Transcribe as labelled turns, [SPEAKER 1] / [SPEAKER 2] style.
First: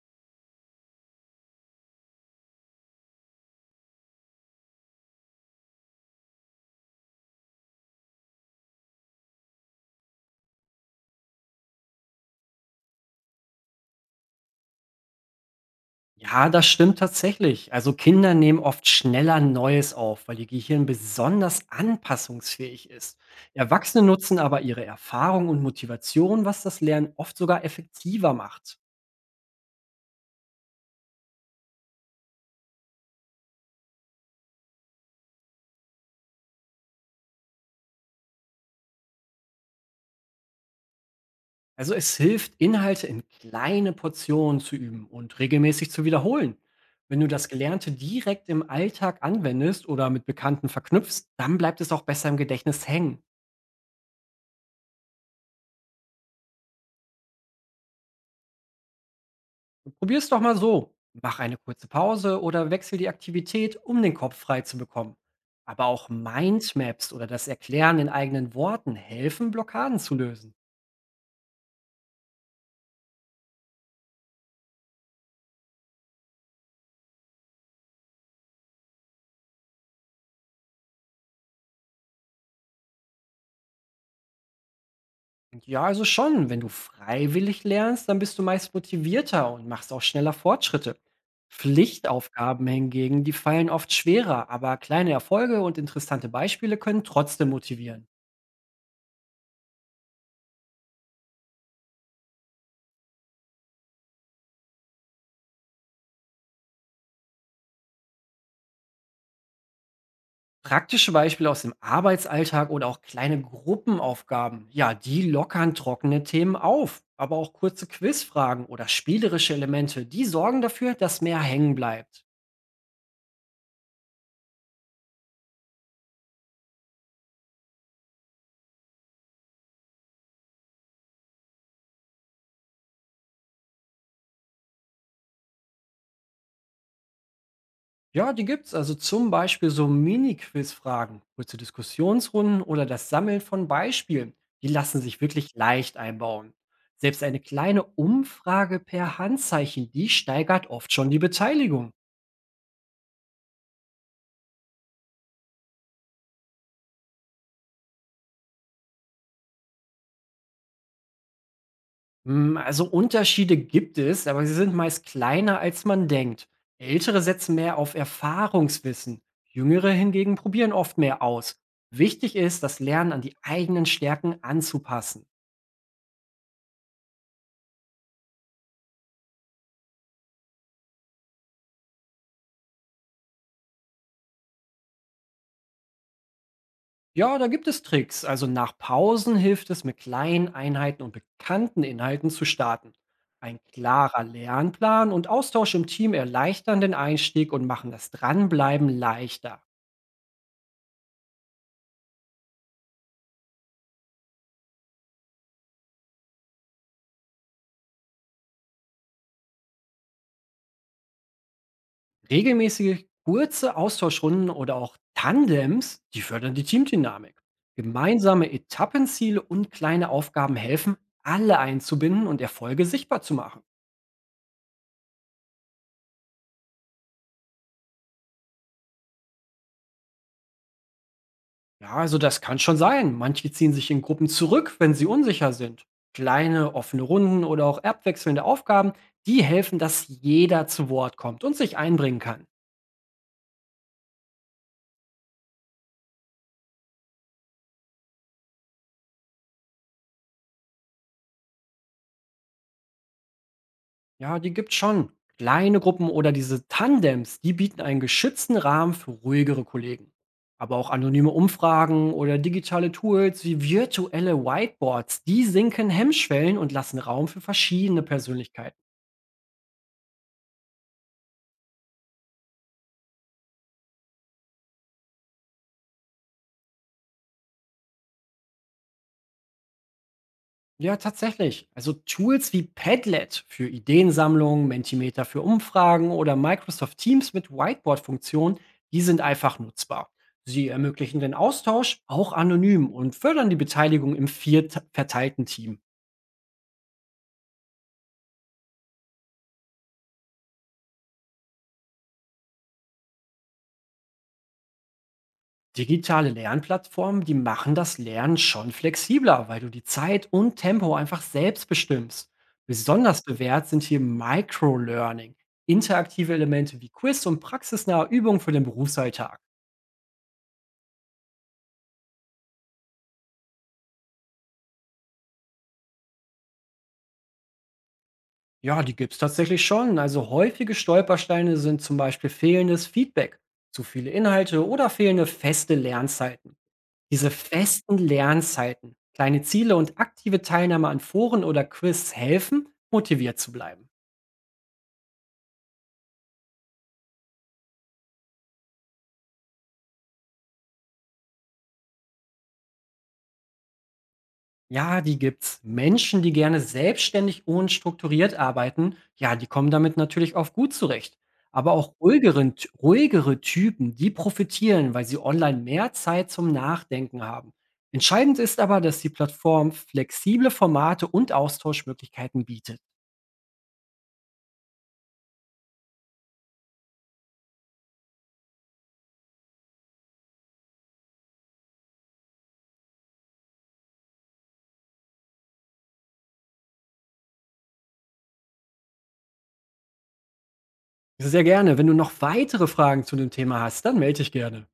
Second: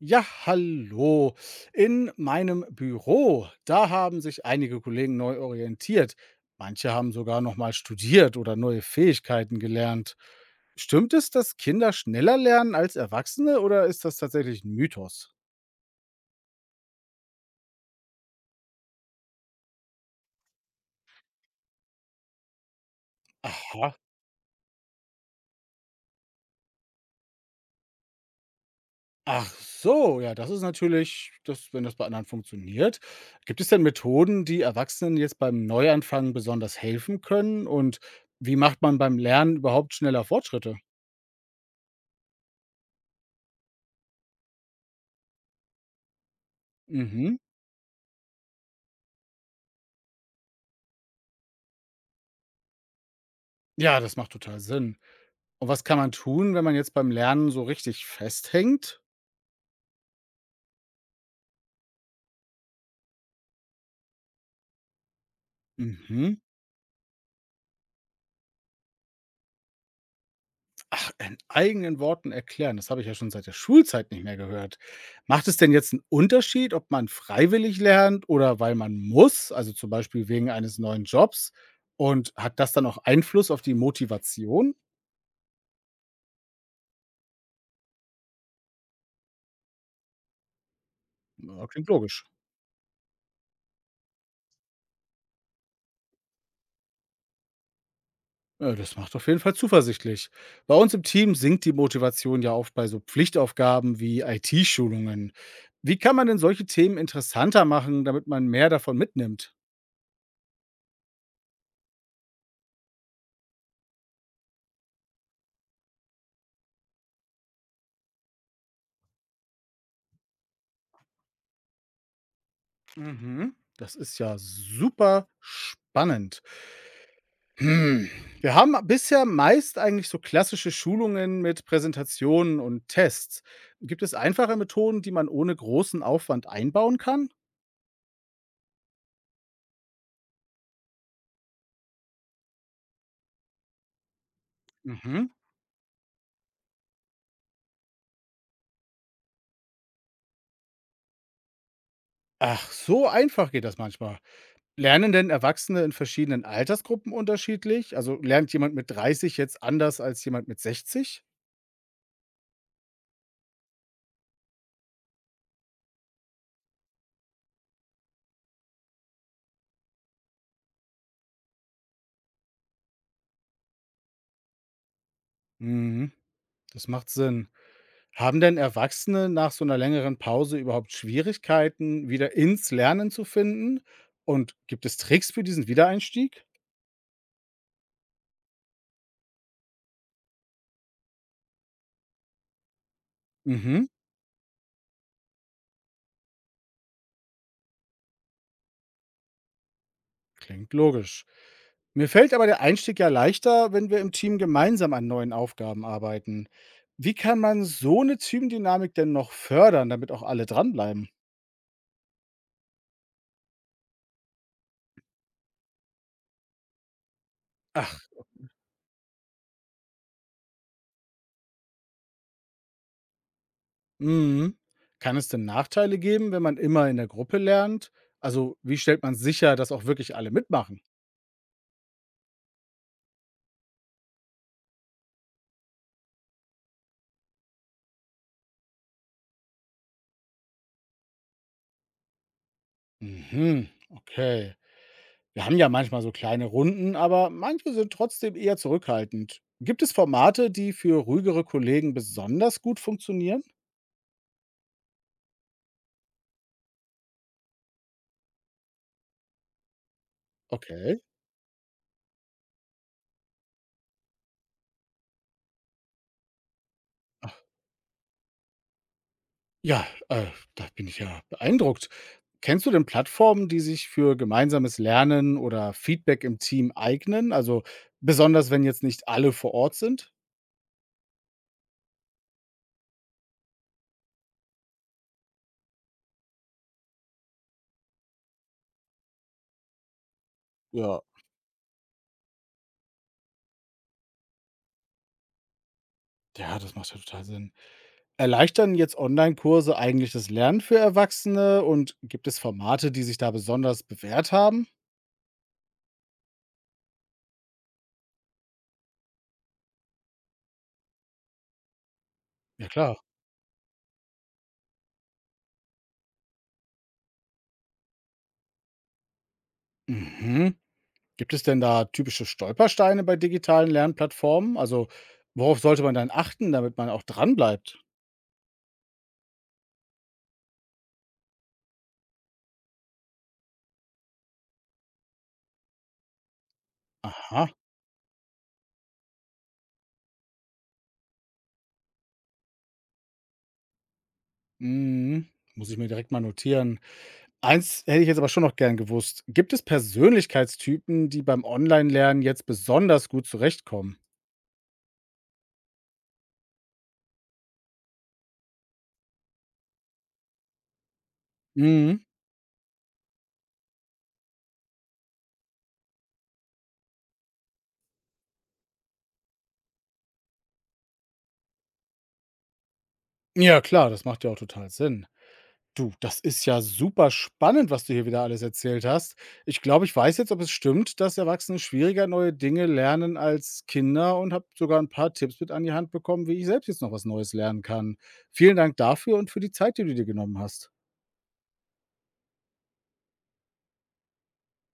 [SPEAKER 1] Ja, hallo. In meinem Büro, da haben sich einige Kollegen neu orientiert. Manche haben sogar nochmal studiert oder neue Fähigkeiten gelernt. Stimmt es, dass Kinder schneller lernen als Erwachsene oder ist das tatsächlich ein Mythos?
[SPEAKER 2] Ja, das stimmt tatsächlich. Also Kinder nehmen oft schneller Neues auf, weil ihr Gehirn besonders anpassungsfähig ist.
[SPEAKER 1] Aha.
[SPEAKER 2] Erwachsene nutzen aber ihre Erfahrung und Motivation, was das Lernen oft sogar effektiver macht.
[SPEAKER 1] Ach so, ja, das ist natürlich, das, wenn das bei anderen funktioniert. Gibt es denn Methoden, die Erwachsenen jetzt beim Neuanfang besonders helfen können? Und wie macht man beim Lernen überhaupt schneller Fortschritte?
[SPEAKER 2] Also es hilft, Inhalte in kleine Portionen zu üben und regelmäßig zu wiederholen. Wenn du
[SPEAKER 1] Mhm.
[SPEAKER 2] das Gelernte direkt im Alltag anwendest oder mit Bekannten verknüpfst, dann bleibt es auch besser im Gedächtnis hängen.
[SPEAKER 1] Ja, das macht total Sinn. Und was kann man tun, wenn man jetzt beim Lernen so richtig festhängt?
[SPEAKER 2] Probier's doch mal so. Mach eine kurze Pause oder wechsel die Aktivität, um den Kopf frei zu bekommen. Aber auch
[SPEAKER 1] Mhm.
[SPEAKER 2] Mindmaps oder das Erklären in eigenen Worten helfen, Blockaden zu lösen.
[SPEAKER 1] Ach, in eigenen Worten erklären. Das habe ich ja schon seit der Schulzeit nicht mehr gehört. Macht es denn jetzt einen Unterschied, ob man freiwillig lernt oder weil man muss, also zum Beispiel wegen eines neuen Jobs? Und hat das dann auch Einfluss auf die Motivation?
[SPEAKER 2] Und ja, also schon, wenn du freiwillig lernst, dann bist du meist motivierter und machst auch schneller Fortschritte.
[SPEAKER 1] Ja, klingt logisch.
[SPEAKER 2] Pflichtaufgaben hingegen, die fallen oft schwerer, aber kleine Erfolge und interessante Beispiele können trotzdem motivieren.
[SPEAKER 1] Ja, das macht auf jeden Fall zuversichtlich. Bei uns im Team sinkt die Motivation ja oft bei so Pflichtaufgaben wie IT-Schulungen. Wie kann man denn solche Themen interessanter machen, damit man mehr davon mitnimmt?
[SPEAKER 2] Praktische Beispiele aus dem Arbeitsalltag oder auch kleine Gruppenaufgaben, ja, die lockern trockene Themen auf. Aber auch kurze Quizfragen oder spielerische Elemente, die sorgen dafür, dass mehr hängen bleibt.
[SPEAKER 1] Mhm. Das ist ja super spannend. Hm. Wir haben bisher meist eigentlich so klassische Schulungen mit Präsentationen und Tests. Gibt es einfache Methoden, die man ohne großen Aufwand einbauen kann?
[SPEAKER 2] Ja, die gibt's. Also zum Beispiel so Mini-Quizfragen, kurze Diskussionsrunden oder das Sammeln von Beispielen. Die lassen sich
[SPEAKER 1] Mhm.
[SPEAKER 2] wirklich leicht einbauen. Selbst eine kleine Umfrage per Handzeichen, die steigert oft schon die Beteiligung.
[SPEAKER 1] Ach, so einfach geht das manchmal. Lernen denn Erwachsene in verschiedenen Altersgruppen unterschiedlich? Also, lernt jemand mit 30 jetzt anders als jemand mit 60?
[SPEAKER 2] Hm, also Unterschiede gibt es, aber sie sind meist kleiner, als man denkt. Ältere setzen mehr auf Erfahrungswissen, jüngere hingegen probieren oft mehr aus. Wichtig ist, das Lernen an die eigenen Stärken anzupassen.
[SPEAKER 1] Mhm, das macht Sinn. Haben denn Erwachsene nach so einer längeren Pause überhaupt Schwierigkeiten, wieder ins Lernen zu finden? Und gibt es Tricks für diesen Wiedereinstieg?
[SPEAKER 2] Ja, da gibt es Tricks. Also nach Pausen hilft es, mit kleinen Einheiten und bekannten Inhalten zu starten. Ein
[SPEAKER 1] Mhm,
[SPEAKER 2] klarer Lernplan und Austausch im Team erleichtern den Einstieg und machen das Dranbleiben leichter.
[SPEAKER 1] klingt logisch. Mir fällt aber der Einstieg ja leichter, wenn wir im Team gemeinsam an neuen Aufgaben arbeiten. Wie kann man so eine Teamdynamik denn noch fördern, damit auch alle dranbleiben?
[SPEAKER 2] Regelmäßige kurze Austauschrunden oder auch Tandems, die fördern die Teamdynamik. Gemeinsame Etappenziele und kleine Aufgaben helfen, alle einzubinden und Erfolge sichtbar zu machen.
[SPEAKER 1] Mhm. Kann es denn Nachteile geben, wenn man immer in der Gruppe lernt? Also, wie stellt man sicher, dass auch wirklich alle mitmachen?
[SPEAKER 2] Ja, also das kann schon sein. Manche ziehen sich in Gruppen zurück, wenn sie unsicher sind. Kleine offene Runden oder auch abwechselnde Aufgaben, die helfen, dass jeder zu Wort kommt und sich einbringen kann.
[SPEAKER 1] Mhm, okay. Wir haben ja manchmal so kleine Runden, aber manche sind trotzdem eher zurückhaltend. Gibt es Formate, die für ruhigere Kollegen besonders gut funktionieren?
[SPEAKER 2] Ja, die gibt's schon. Kleine Gruppen oder diese Tandems, die bieten einen geschützten Rahmen für ruhigere Kollegen. Aber auch
[SPEAKER 1] Okay.
[SPEAKER 2] anonyme Umfragen oder digitale Tools wie virtuelle Whiteboards, die sinken Hemmschwellen und lassen Raum
[SPEAKER 1] Ach,
[SPEAKER 2] für verschiedene Persönlichkeiten.
[SPEAKER 1] ja, da bin ich ja beeindruckt. Kennst du denn Plattformen, die sich für gemeinsames Lernen oder Feedback im Team eignen? Also besonders, wenn jetzt nicht alle vor Ort sind?
[SPEAKER 2] Ja, tatsächlich. Also Tools wie Padlet für Ideensammlung, Mentimeter für Umfragen oder Microsoft Teams mit Whiteboard-Funktion, die sind einfach nutzbar. Sie
[SPEAKER 1] Ja,
[SPEAKER 2] ermöglichen den Austausch auch anonym und fördern die Beteiligung im verteilten Team.
[SPEAKER 1] Ja, das macht ja total Sinn. Erleichtern jetzt Online-Kurse eigentlich das Lernen für Erwachsene und gibt es Formate, die sich da besonders bewährt haben?
[SPEAKER 2] Digitale Lernplattformen, die machen das Lernen schon flexibler, weil du die Zeit und Tempo einfach selbst bestimmst.
[SPEAKER 1] Ja klar.
[SPEAKER 2] Besonders bewährt sind hier Microlearning, interaktive Elemente wie Quiz und praxisnahe Übungen für den Berufsalltag.
[SPEAKER 1] Mhm. Gibt es denn da typische Stolpersteine bei digitalen Lernplattformen? Also, worauf sollte man dann achten, damit man auch dranbleibt?
[SPEAKER 2] Ja, die gibt's tatsächlich schon. Also häufige Stolpersteine sind zum Beispiel fehlendes Feedback, zu viele Inhalte oder fehlende feste Lernzeiten. Diese
[SPEAKER 1] Aha.
[SPEAKER 2] festen Lernzeiten, kleine Ziele und aktive Teilnahme an Foren oder Quiz helfen, motiviert zu bleiben.
[SPEAKER 1] Mhm. Muss ich mir direkt mal notieren. Eins hätte ich jetzt aber schon noch gern gewusst. Gibt es Persönlichkeitstypen, die beim Online-Lernen jetzt besonders gut zurechtkommen?
[SPEAKER 2] Ja, die gibt's. Menschen, die gerne selbstständig und strukturiert arbeiten, ja, die kommen damit natürlich oft gut zurecht. Aber auch
[SPEAKER 1] Mhm.
[SPEAKER 2] ruhigere Typen, die profitieren, weil sie online mehr Zeit zum Nachdenken haben. Entscheidend ist aber, dass die Plattform flexible Formate und Austauschmöglichkeiten bietet.
[SPEAKER 1] Ja, klar, das macht ja auch total Sinn. Du, das ist ja super spannend, was du hier wieder alles erzählt hast. Ich glaube, ich weiß jetzt, ob es stimmt, dass Erwachsene schwieriger neue Dinge lernen als Kinder und habe sogar ein paar Tipps mit an die Hand bekommen, wie ich selbst jetzt noch was Neues lernen kann. Vielen Dank dafür und für die Zeit, die du dir genommen hast.
[SPEAKER 2] Sehr gerne. Wenn du noch weitere Fragen zu dem Thema hast, dann melde dich gerne.